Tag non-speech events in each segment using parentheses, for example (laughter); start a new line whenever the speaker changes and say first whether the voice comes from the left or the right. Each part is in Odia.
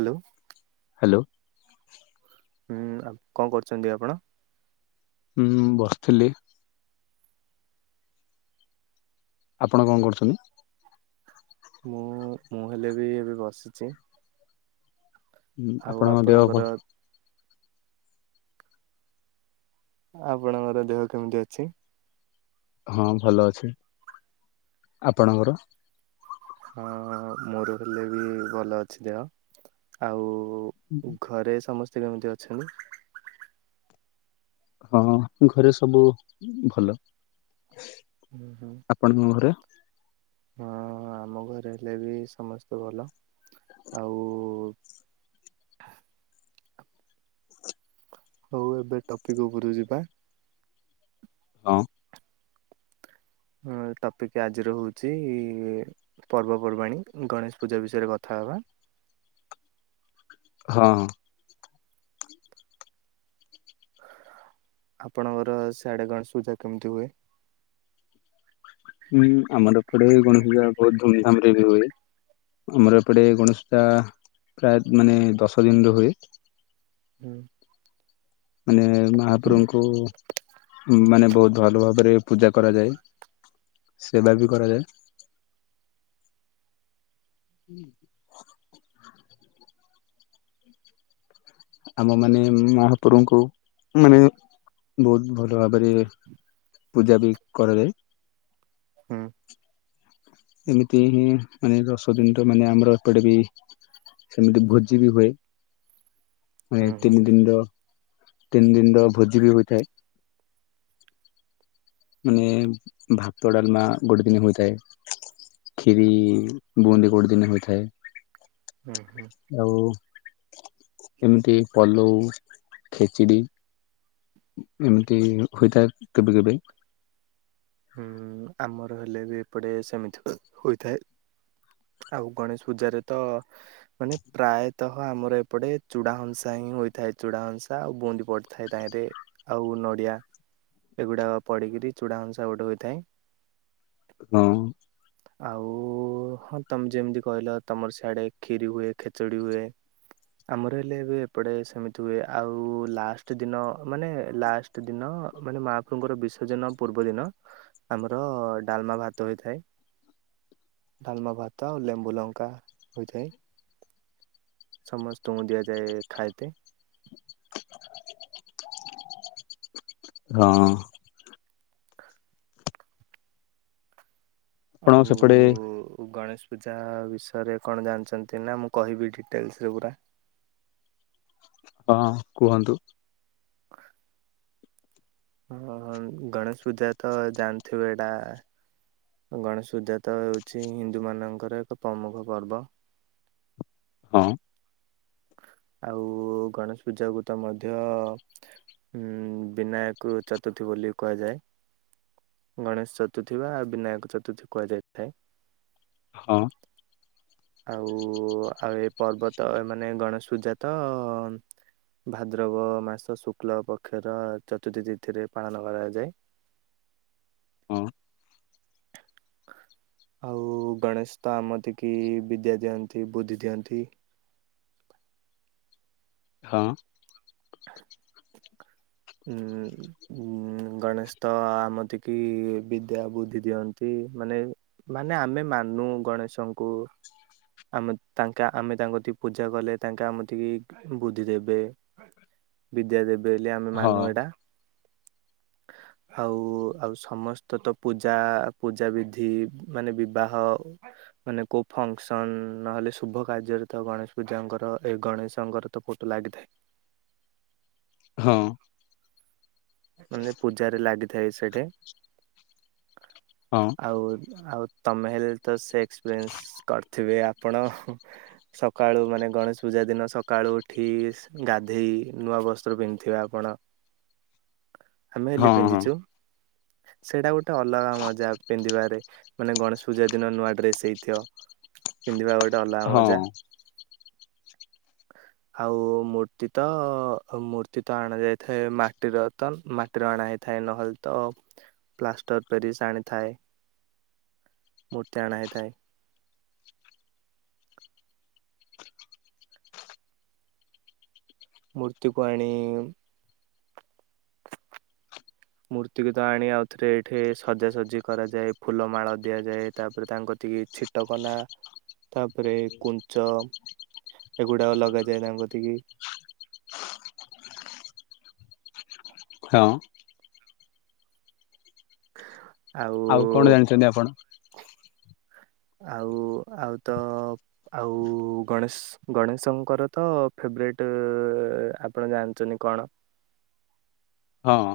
right: ହ୍ୟାଲୋ।
left: ହ୍ୟାଲୋ।
right: ହୁଁ କଣ କରୁଛନ୍ତି ଆପଣ?
left: ହୁଁ ବସିଥିଲି। ଆପଣ କଣ କରୁଛନ୍ତି?
right: ମୁଁ ମୁଁ ହେଲେବି ଏବେ ବସିଛି।
left: ହୁଁ
right: ଆଉ
left: ଆପଣଙ୍କ ଦେହ
right: ଆପଣଙ୍କର
left: ଭ
right: ଆପଣଙ୍କର ଦେହ କେମିତି ଅଛି?
left: ହଁ ଭଲ ଅଛି, ଆପଣଙ୍କର?
right: ହଁ ମୋର ହେଲେ ବି ଭଲ ଅଛି ଦେହ ଆଉ ଘରେ ସମସ୍ତେ କେମିତି ଅଛନ୍ତି?
left: ହଁ ଘରେ ସବୁ ଭଲ।
right: ହୁଁ ହୁଁ।
left: ଆପଣଙ୍କ ଘରେ?
right: ହଁ ଆମ ଘରେ ହେଲେ ବି ସମସ୍ତେ ଭଲ ଆଉ ହଉ ଏବେ ଟପିକ୍ ଉପରକୁ ଯିବା।
left: ହଁ।
right: ହଁ ଟପିକ୍ ଆଜିର ହଉଛି ପର୍ବପର୍ବାଣି ଗଣେଶ ପୂଜା ବିଷୟରେ କଥା ହବା।
left: ହଁ।
right: ଆପଣଙ୍କର ସିଆଡ଼େ ଗଣେଶ ପୂଜା କେମିତି ହୁଏ?
left: ହୁଁ ଆମର ଏପଟେ ଗଣେଶ ପୂଜା ବହୁତ ଧୁମ୍ ଧାମରେ ବି ହୁଏ। ଆମର ଏପଟେ ଗଣେଶ ପୂଜା ପ୍ରାୟ ମାନେ ଦଶ ଦିନର ହୁଏ।
right: ହୁଁ।
left: ମାନେ ମହାପ୍ରବୁଙ୍କୁ ମାନେ ବହୁତ ଭଲ ଭାବରେ ପୂଜା କରାଯାଏ ସେବା ବି କରାଯାଏ। (inaudible) ଆମ ମାନେ ମହାପୁରୁଙ୍କୁ ମାନେ ବହୁତ ଭଲ ଭାବରେ ପୂଜା ବି କରାଯାଏ।
right: ହୁଁ।
left: ଏମିତି ହିଁ ମାନେ ଦଶଦିନର ମାନେ ଆମର ଏପଟେ ବି ସେମିତି ଭୋଜି ବି ହୁଏ। ମାନେ
right: ହୁଁ ହୁଁ
left: ତିନି ଦିନର ତିନି ଦିନର ଭୋଜି ବି ହୋଇଥାଏ। ମାନେ ଭାତ ଡାଲମା ଗୋଟେ ଦିନ ହୋଇଥାଏ। କ୍ଷିରି ବୁନ୍ଦୀ ଗୋଟେ ଦିନେ ହୋଇଥାଏ।
right: ହୁଁ ହୁଁ।
left: ଆଉ ଏମିତି ପଲଉ, ଖେଚିଡି ଏମିତି ହୋଇଥାଏ କେବେ କେବେ
right: ହୁଁ ଆମର ହେଲେ ବି ଏପଟେ ସେମିତି ହୋଇଥାଏ। ଆଉ ଗଣେଶ ପୂଜାରେ ତ ମାନେ ପ୍ରାୟତଃ ଆମର ଏପଟେ ଚୂଡାହଂସା ହିଁ ହୋଇଥାଏ। ଚୁଡା ହଂସା ଆଉ ବୁନ୍ଦି ପଡି ଥାଏ ତାହିଁରେ ଆଉ ନଡ଼ିଆ। ଏଗୁଡ଼ାକ ପଡିକିରି ଚୂଡ଼ା ଘଂ ଆଉ ଗୋଟେ ହୋଇଥାଏ।
left: ହଁ।
right: (unintelligible) ଆଉ ହଁ ତମେ ଯେମିତି କହିଲ ତମର ସିଆଡ଼େ କ୍ଷୀରି ହୁଏ, ଖେଚୁଡ଼ି ହୁଏ। ଆମର ହେଲେ ଏବେ ଏପଟେ ସେମିତି ହୁଏ। ଆଉ ଲାଷ୍ଟ ଦିନ ମାନେ ଲାଷ୍ଟ ପ୍ରତଦିନ ମାନେ ମହାପ୍ରଭୁଙ୍କର ବିସର୍ଜନ ପୂର୍ବଦିନ ଆମର ଡାଲମା, ଭାତ ହୋଇଥାଏ। ଡାଲମା, ଭାତ, ଆଉ ଲେମ୍ବୁ, ଲଙ୍କା ହୋଇଥାଏ। ସମସ୍ତଙ୍କୁ ଦିଆଯାଏ ଖାଇତେ।
left: ହଁ। ଆପଣଙ୍କ ସେପଟେ
right: ଆଉ ଗଣେଶ ପୂଜା ବିଷୟରେ କଣ ଜାଣିଚନ୍ତି ନା ମୁଁ କହିବି ଡିଟେଲ୍ସ୍ରେ ପୁରା।
left: ହଁ କୁହନ୍ତୁ।
right: ହ ହଁ ଗଣେଶ ପୂଜା ତ ଜାଣିଥିବେ ଏଟା। ଗଣେଶ ପୂଜା ତ ହେଉଛି ହିନ୍ଦୁମାନଙ୍କର ଏକ ପ୍ରମୁଖ ପର୍ବ।
left: ହଁ।
right: ଆଉ ଗଣେଶ ପୂଜାକୁ ତ ମଧ୍ୟ ଉଁ ବିନାୟକ ଚତୁର୍ଥୀ ବୋଲି କୁହାଯାଏ। ଗଣେଶ ଚତୁର୍ଥୀ ବା ବିନାୟକ ଚତୁର୍ଥୀ କୁହା ଯାଇଥାଏ।
left: ହଁ।
right: ଆଉ ଆଉ ଏ ପର୍ବତ ମାନେ ଗଣେଶ ପୂଜା ତ ଭାଦ୍ରବ ମାସ ଶୁକ୍ଲ ପକ୍ଷର ଚତୁର୍ଥୀ ତିଥିରେ ପାଳନ କରାଯାଏ।
left: ହଁ।
right: ଆଉ ଗଣେଶ ତ ଆମତିକି ବିଦ୍ୟା ଦିଅନ୍ତି ବୁଦ୍ଧି ଦିଅନ୍ତି।
left: ହଁ।
right: ଉଁ। ଉଁ ଗଣେଶ ତ ଆମତି କି ବିଦ୍ୟା, ବୁଦ୍ଧି ଦିଅନ୍ତି ମାନେ ମାନେ ଆମେ ମାନୁ ଗଣେଶଙ୍କୁ। ଆମେ ତାଙ୍କେ ଆମେ ତାଙ୍କ ଟିକେ ପୂଜା କଲେ, ତାଙ୍କେ ଆମେ ଟିକେ ବୁଦ୍ଧି ଦେବେ। ବିଦ୍ୟା ଦେବେ ବୋଲି ଆମେ
left: ହଁ
right: ମାନୁ ଏଟା। ଆଉ ଆଉ ସମସ୍ତ ତ ପୂଜା, ପୂଜାବିଧି ମାନେ ବିବାହ ମାନେ କୋଉ ଫଙ୍କ୍ସ ନ ହେଲେ ଶୁଭ କାର୍ଯ୍ୟରେ ତ ଗଣେଶ ପୂଜାଙ୍କର ଏ ଗଣେଶଙ୍କର ତ ଫୋଟୋ ଲାଗିଥାଏ।
left: ହଁ।
right: ମାନେ ପୂଜାରେ ଲାଗିଥାଏ ସେଠି।
left: ହଁ।
right: ଆଉ ଆଉ ତମେ ହେଲେ ତ ସେ ଏକ୍ସପେର୍ନ୍ସ କରିଥିବେ ଆପଣ। ସକାଳୁ ମାନେ ଗଣେଶ ପୂଜା ଦିନ ସକାଳୁ ଉଠି ଗାଧେଇ ନୂଆ ବସ୍ତ୍ର ପିନ୍ଧିିଥିବେ ଆପଣ ଆମେ ହେଲେ
left: ହଁ ହଁ
right: ପିନ୍ଧିଚୁ। ସେଇଟା ଗୋଟେ ଅଲଗା ମଜା ପିନ୍ଧିବାରେ ମାନେ ଗଣେଶ ପୂଜା ଦିନ ନୂଆ ଡ୍ରେସ ହେଇଥିବ। ପିନ୍ଧିବା ଗୋଟେ ଅଲଗା ମଜା।
left: ହଁ
right: (inaudible) ଆଉ ମୂର୍ତ୍ତି ତ ମୂର୍ତ୍ତି ତ ଅଣାଯାଇଥାଏ ମାଟିର ତ ମାଟିର ଅଣା ହେଇଥାଏ ନହେଲ ତ ପ୍ଲାଷ୍ଟର ପେରିସ୍ ଆଣିଥାଏ ମୂର୍ତ୍ତି ଆଣା ହେଇଥାଏ। ମୂର୍ତ୍ତିକୁ ଆଣିଇ ମୂର୍ତ୍ତି ବି ତ ଆଣି ଆଉ ଥରେ ଏଠି ସଜାସଜିଜି କରାଯାଏ ଫୁଲମାଳ ଦିଆଯାଏ ତାପରେ ତାଙ୍କ ତି ଛିଟକନା ତାପରେ କୁଞ୍ଚ ଏଗୁଡା ଲଗାଯାଏ ତାଙ୍କଥିକି
left: ହଁ କଣ
right: ଆଉ
left: ଜାଣିଛନ୍ତି ଆପଣ
right: ଆଉ ଆଉ ତ ଆଉ ଗଣେଶ୍ ଗଣେଶଙ୍କର ତ ଫେବରାଇଟ ଆପଣ ଜାଣିଚନ୍ତି କଣ?
left: ହଁ।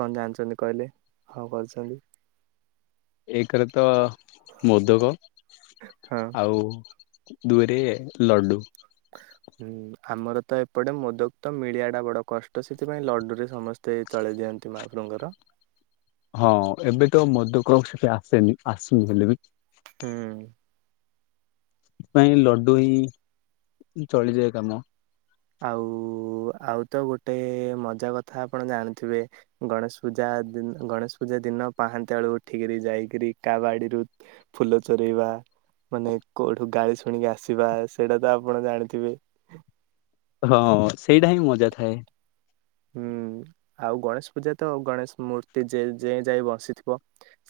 right: କଣ ଜାଣିଛନ୍ତି କହିଲେ ହଁ କରୁଛନ୍ତି?
left: ଏକରେ ତ ମୋଦକ
right: ହଁ
left: ଆଉ ଦୁଇ ରେ ଲଡୁ।
right: ହୁଁ ଆମର ତ ଏପଟେ ମୋଦକ ତ ମିଳିଆ ଟା ବଡ କଷ୍ଟ ସେଥିପାଇଁ ଲଡୁରେ ସମ ତେ ଚଳେଇ ଦିଅନ୍ତି ମହାପ୍ରଭୁଙ୍କର।
left: ହଁ ଏବେ ତ ମୋଦକ ସେଠି ଆସେନି ଆସୁନି ହେଲେ ବି
right: ହୁଁ।
left: ପାଇଁ ଲଡୁ ହିଁ ଚଳିଯାଏ କାମ।
right: ଆଉ ଆଉ ତ ଗୋଟେ ମଜା କଥା ଆପଣ ଜାଣିଥିବେ। ଗଣେଶ ପୂଜା ଦି-ଗଣେଶ ପୂଜା ଦିନ ପାହାନ୍ତିଆ ବେଳୁ ଉଠିକିରି ଯାଇକିରି କା ବାଡିରୁ ଫୁଲ ଚୋରେଇବା ମାନେ କୋଉଠୁ ଗାଳି ଶୁଣିକି ଆସିବା ସେଇଟା ତ ଆପଣ ଜାଣିଥିବେ।
left: ହଁ ସେଇଟା ହିଁ ମଜା ଥାଏ।
right: ହୁଁ ଆଉ ଗଣେଶ ପୂଜା ତ ଗଣେଶ ମୂର୍ତ୍ତି ଯେ-ଯେଯାଏଁ ବସିଥିବ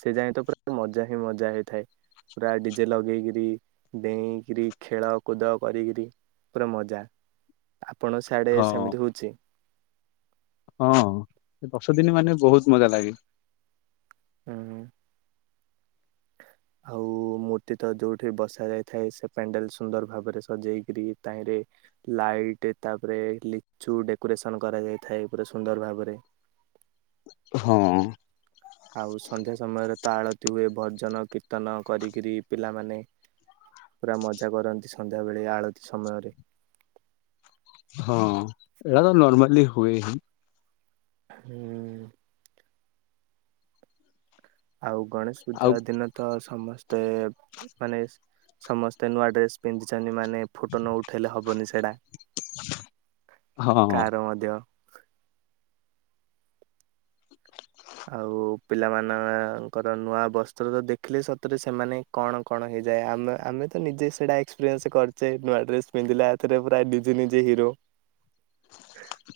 right: ସେ ଯାଏଁ ତ ପୁରା ମଜା ହିଁ ମଜା ହେଇଥାଏ। ପୁରା ଡିଜେ ଲଗେଇକିରି ଡେଇଁକିରି ଖେଳକୁଦ କରିକିରି ପୁରା ମଜା ଆପଣ ସିଆଡେ
left: ହଁ
right: ସେମିତି ହଉଛି?
left: ହଁ ସେ ଦଶଦିନି ମାନେ ବହୁତ ମଜା ଲାଗେ।
right: ହୁଁ। ଆଉ ମୂର୍ତ୍ତି ତ ଯୋଉଠି ବସା ଯାଇଥାଏ ସେ ପ୍ୟାଣ୍ଡେଲ ସୁନ୍ଦର ଭାବରେ ସଜେଇକିରି ତାହିଁରେ ଲାଇଟ୍ ତାପରେ ଲିଚୁ ଡେକୋରେସନ କରାଯାଇଥାଏ ପୁରା ସୁନ୍ଦର ଭାବରେ
left: ହଁ ଅଁ
right: ଆଉ ସନ୍ଧ୍ୟା ସମୟରେ ତ ଆଳତି ହୁଏ ଭଜନ କୀର୍ତ୍ତନ କରିକିରି ପିଲାମାନେ ପୁରା ମଜା କରନ୍ତି ସନ୍ଧ୍ୟାବେଳେ ଆଳତି ସମୟରେ।
left: ହଁ ଏଇଟା ତ ନର୍ମାଲି ହୁଏ ହିଁ।
right: ହୁଁଉଁ ଆଉ ଗଣେଶ
left: ଆଉ
right: ପୂଜା ଦିନ ତ ସମସ୍ତେ ମାନେ ସ୍ ସମସ୍ତେ ନୂଆ ଡ୍ରେସ ପିନ୍ଧିଛନ୍ତି ମାନେ ଫୋଟୋ ନ ଉଠେଇଲେ ହବନି ସେଇଡ଼ା
left: ହଁ
right: କାର ମଧ୍ୟ ଆଉ ପିଲାମାନ ଙ୍କର ନୂଆ ବସ୍ତ୍ର ତ ଦେଖିଲେ ସତରେ ସେମାନେ କଣ କଣ ହେଇଯାଏ। ଆମେ ଆମେ ତ ନିଜେ ସେଇଟା ଏକ୍ସପିରିଏନ୍ସ କରିଛେ ନୂଆ ଡ୍ରେସ ପିନ୍ଧିଲା ଏଥେରେ ପୁରା ନିଜେ ନିଜେ ହିରୋ।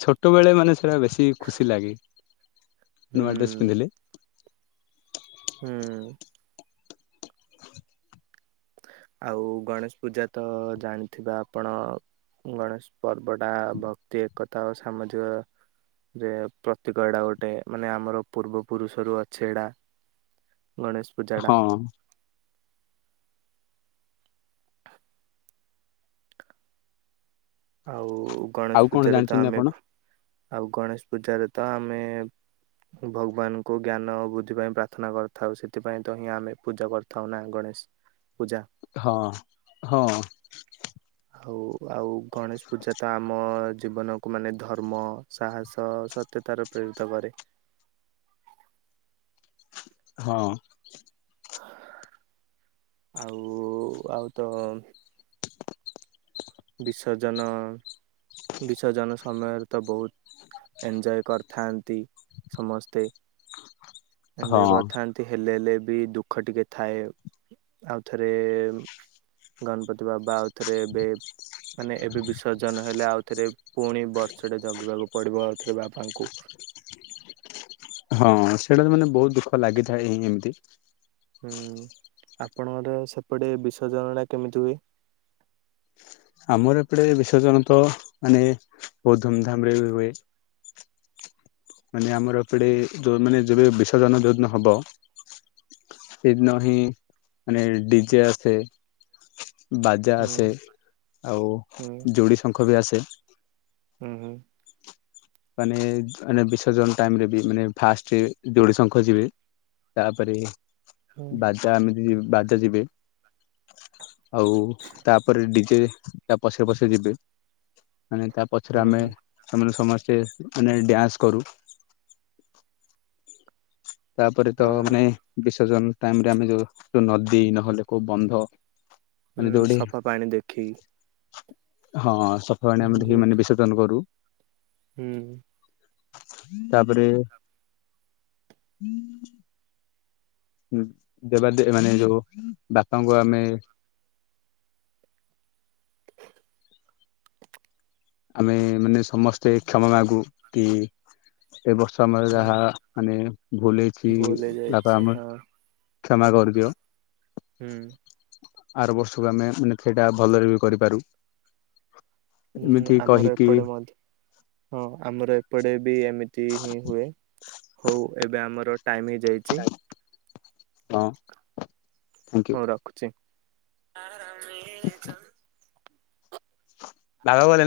left: ଛୋଟବେଳେ ମାନେ ସେଟା ବେଶୀ ଖୁସି ଲାଗେ। ନୂଆ ଡ୍ରେସ
right: ହୁଁ
left: ପିନ୍ଧିଲେ।
right: ହୁଁ। ଆଉ ଗଣେଶ ପୂଜା ତ ଜାଣିଥିବେ ଆପଣ ଗଣେଶ ପର୍ବଟା ଭକ୍ତି ଏକତା ଓ ସାମାଜିକ ରେ ପ୍ରତୀକ ଏଟା ଗୋଟେ। ମାନେ ଆମର ପୂର୍ବ ପୁରୁଷରୁ ଅଛି ଏଟା- ଗଣେଶ
left: ହଁ।
right: ଆଉ
left: ଆଉ
right: ଗଣେଶ
left: କଣ
right: ପୂଜାରେ ତ
left: ଜାଣିଛନ୍ତି
right: ଆମେ,
left: ଆପଣ
right: ଆଉ ଗଣେଶ ପୂଜାରେ ତ ଆମେ ଭଗବାନଙ୍କୁ ଜ୍ଞାନ ଓ ବୁଦ୍ଧି ପାଇଁ ପ୍ରାର୍ଥନା କରିଥାଉ ସେଥିପାଇଁ ତ ହିଁ ଆମେ ପୂଜା କରିଥାଉ ନା ଗଣେଶ ପୂଜା
left: ହଁ ହଁ।
right: ଆଉ, ଆଉ ଗଣେଶ ପୂଜା ତ ଆମ ଜୀବନକୁ ମାନେ ଧର୍ମ ସାହସ, ସତ୍ୟତାର ପ୍ରେରିତ କରେ।
left: ହଁ।
right: ଆଉ ଆଉ ତ ବିସର୍ଜନ, ବିସର୍ଜନ ସମୟରେ ତ ବହୁତ ଏଞଜୟ କରିଥାନ୍ତି ସମସ୍ତେ। ଏଞଜୟ
left: ହଁ।
right: କରିଥାନ୍ତି। ତେ ହେଲେ ହେଲେ ବି ଦୁଃଖ ଟିକେ ଥାଏ। ଆଉଥରେ ଗଣପତି ବାବା ଆଉଥରେ ଏବେ ମାନେ ଏବେ ବିସର୍ଜନ ହେଲେ ଆଉ ଥରେ ପୁଣି ବର୍ଷଟେ ଜଗିବାକୁ ପଡିବ ଆଉଥରେ ବାପାଙ୍କୁ।
left: ହଁ ସେଇଟା ତ ମାନେ ବହୁତ ଦୁଃଖ ଲାଗିଥାଏ ହଁ ଏମିତି।
right: ହୁଁ। ଆପଣଙ୍କର ସେପଟେ ବିସର୍ଜନ ଟା କେମିତି ହୁଏ?
left: ଆମର ଏପଟେ ବିସର୍ଜନ ତ ମାନେ ବହୁତ ଧୁମଧାମ ରେ ବି ହୁଏ। ମାନେ ଆମର ଏପଟେ ଯୋଉ ମାନେ ଯୋଉ ବିସର୍ଜନ ଯୋଉଦିନ ହବ ସେଦିନ ହିଁ ମାନେ ଡିଜେ ଆସେ, ବାଜା
right: ହୁଁ
left: ଆସେ। ଆଉ
right: ହୁଁ
left: ଯୋଡ଼ି ଶଙ୍ଖ ବି ଆସେ।
right: ହୁଁ ହୁଁ
left: ମାନେ, ମାନେ ବିସର୍ଜନ ଟାଇମ ରେ ବି ମାନେ ଫାଷ୍ଟ ଯୋଡି ଶଙ୍ଖ ଯିବେ। ତାପରେ
right: ହୁଁ
left: ବାଜା ଏମିତି ବାଜା ଯିବେ। ଆଉ ତାପରେ ଡିଜେ ତା ପଛେ ପଛେ ଯିବେ। ମାନେ ତା ପଛରେ
right: ହୁଁ
left: ଆମେ
right: ହୁଁ
left: ସେମାନେ ସମସ୍ତେ ମାନେ ଡ୍ୟାନ୍ସ କରୁ। ତାପରେ ତ
right: ହଁ ହଁ
left: ମାନେ ବିସର୍ଜନ ଟାଇମ ରେ ଆମେ ଯୋଉ ନଦୀ, ନହେଲେ କୋଉ ବନ୍ଧ ମାନେ
right: ହୁଁ
left: ଦୌଡେ।
right: ସଫା ପାଣି ଦେଖିକି
left: ହଁ
right: ଯୋଉଠୁ
left: (unintelligible) ଜନ କରୁ।
right: ହୁଁ
left: ତାପରେ- ହୁଁ ଦେବାଦେବୀ ମାନେ ଯୋଉ ବାପାଙ୍କୁ ଆମେ ଆମେ ମାନେ ସମସ୍ତେ କ୍ଷମା ମାଗୁ କି ଏ ବର୍ଷ ଆମର
right: ହୁଁ
left: ଯାହା ମାନେ ଭୁଲ ହେଇଛି
right: ଭୁଲ
left: ବାପା
right: ହେଇଯାଇଛି
left: ଆମର
right: ହଁ
left: କ୍ଷମା କରଦିଅ।
right: ହୁଁ
left: ଆର ବର୍ଷକୁ ଆମେ ମାନେ ସେଇଟା ଭଲରେ ବି କରିପାରୁ।
right: ଉଁ
left: ଏମିତି
right: ଆମର
left: କହିକି
right: ଏପଟେ ମ ହଁ ଆମର ଏପଟେ ବି ଏମିତି ହିଁ ହୁଏ ହଉ ଏବେ ଆମର ଟାଇମ୍ ହେଇଯାଇଚି
left: ହଁ। ଥ୍ୟାଙ୍କ
right: ମୁଁ ରଖୁଚି।
left: ହ ଦାଗା ବ (unintelligible)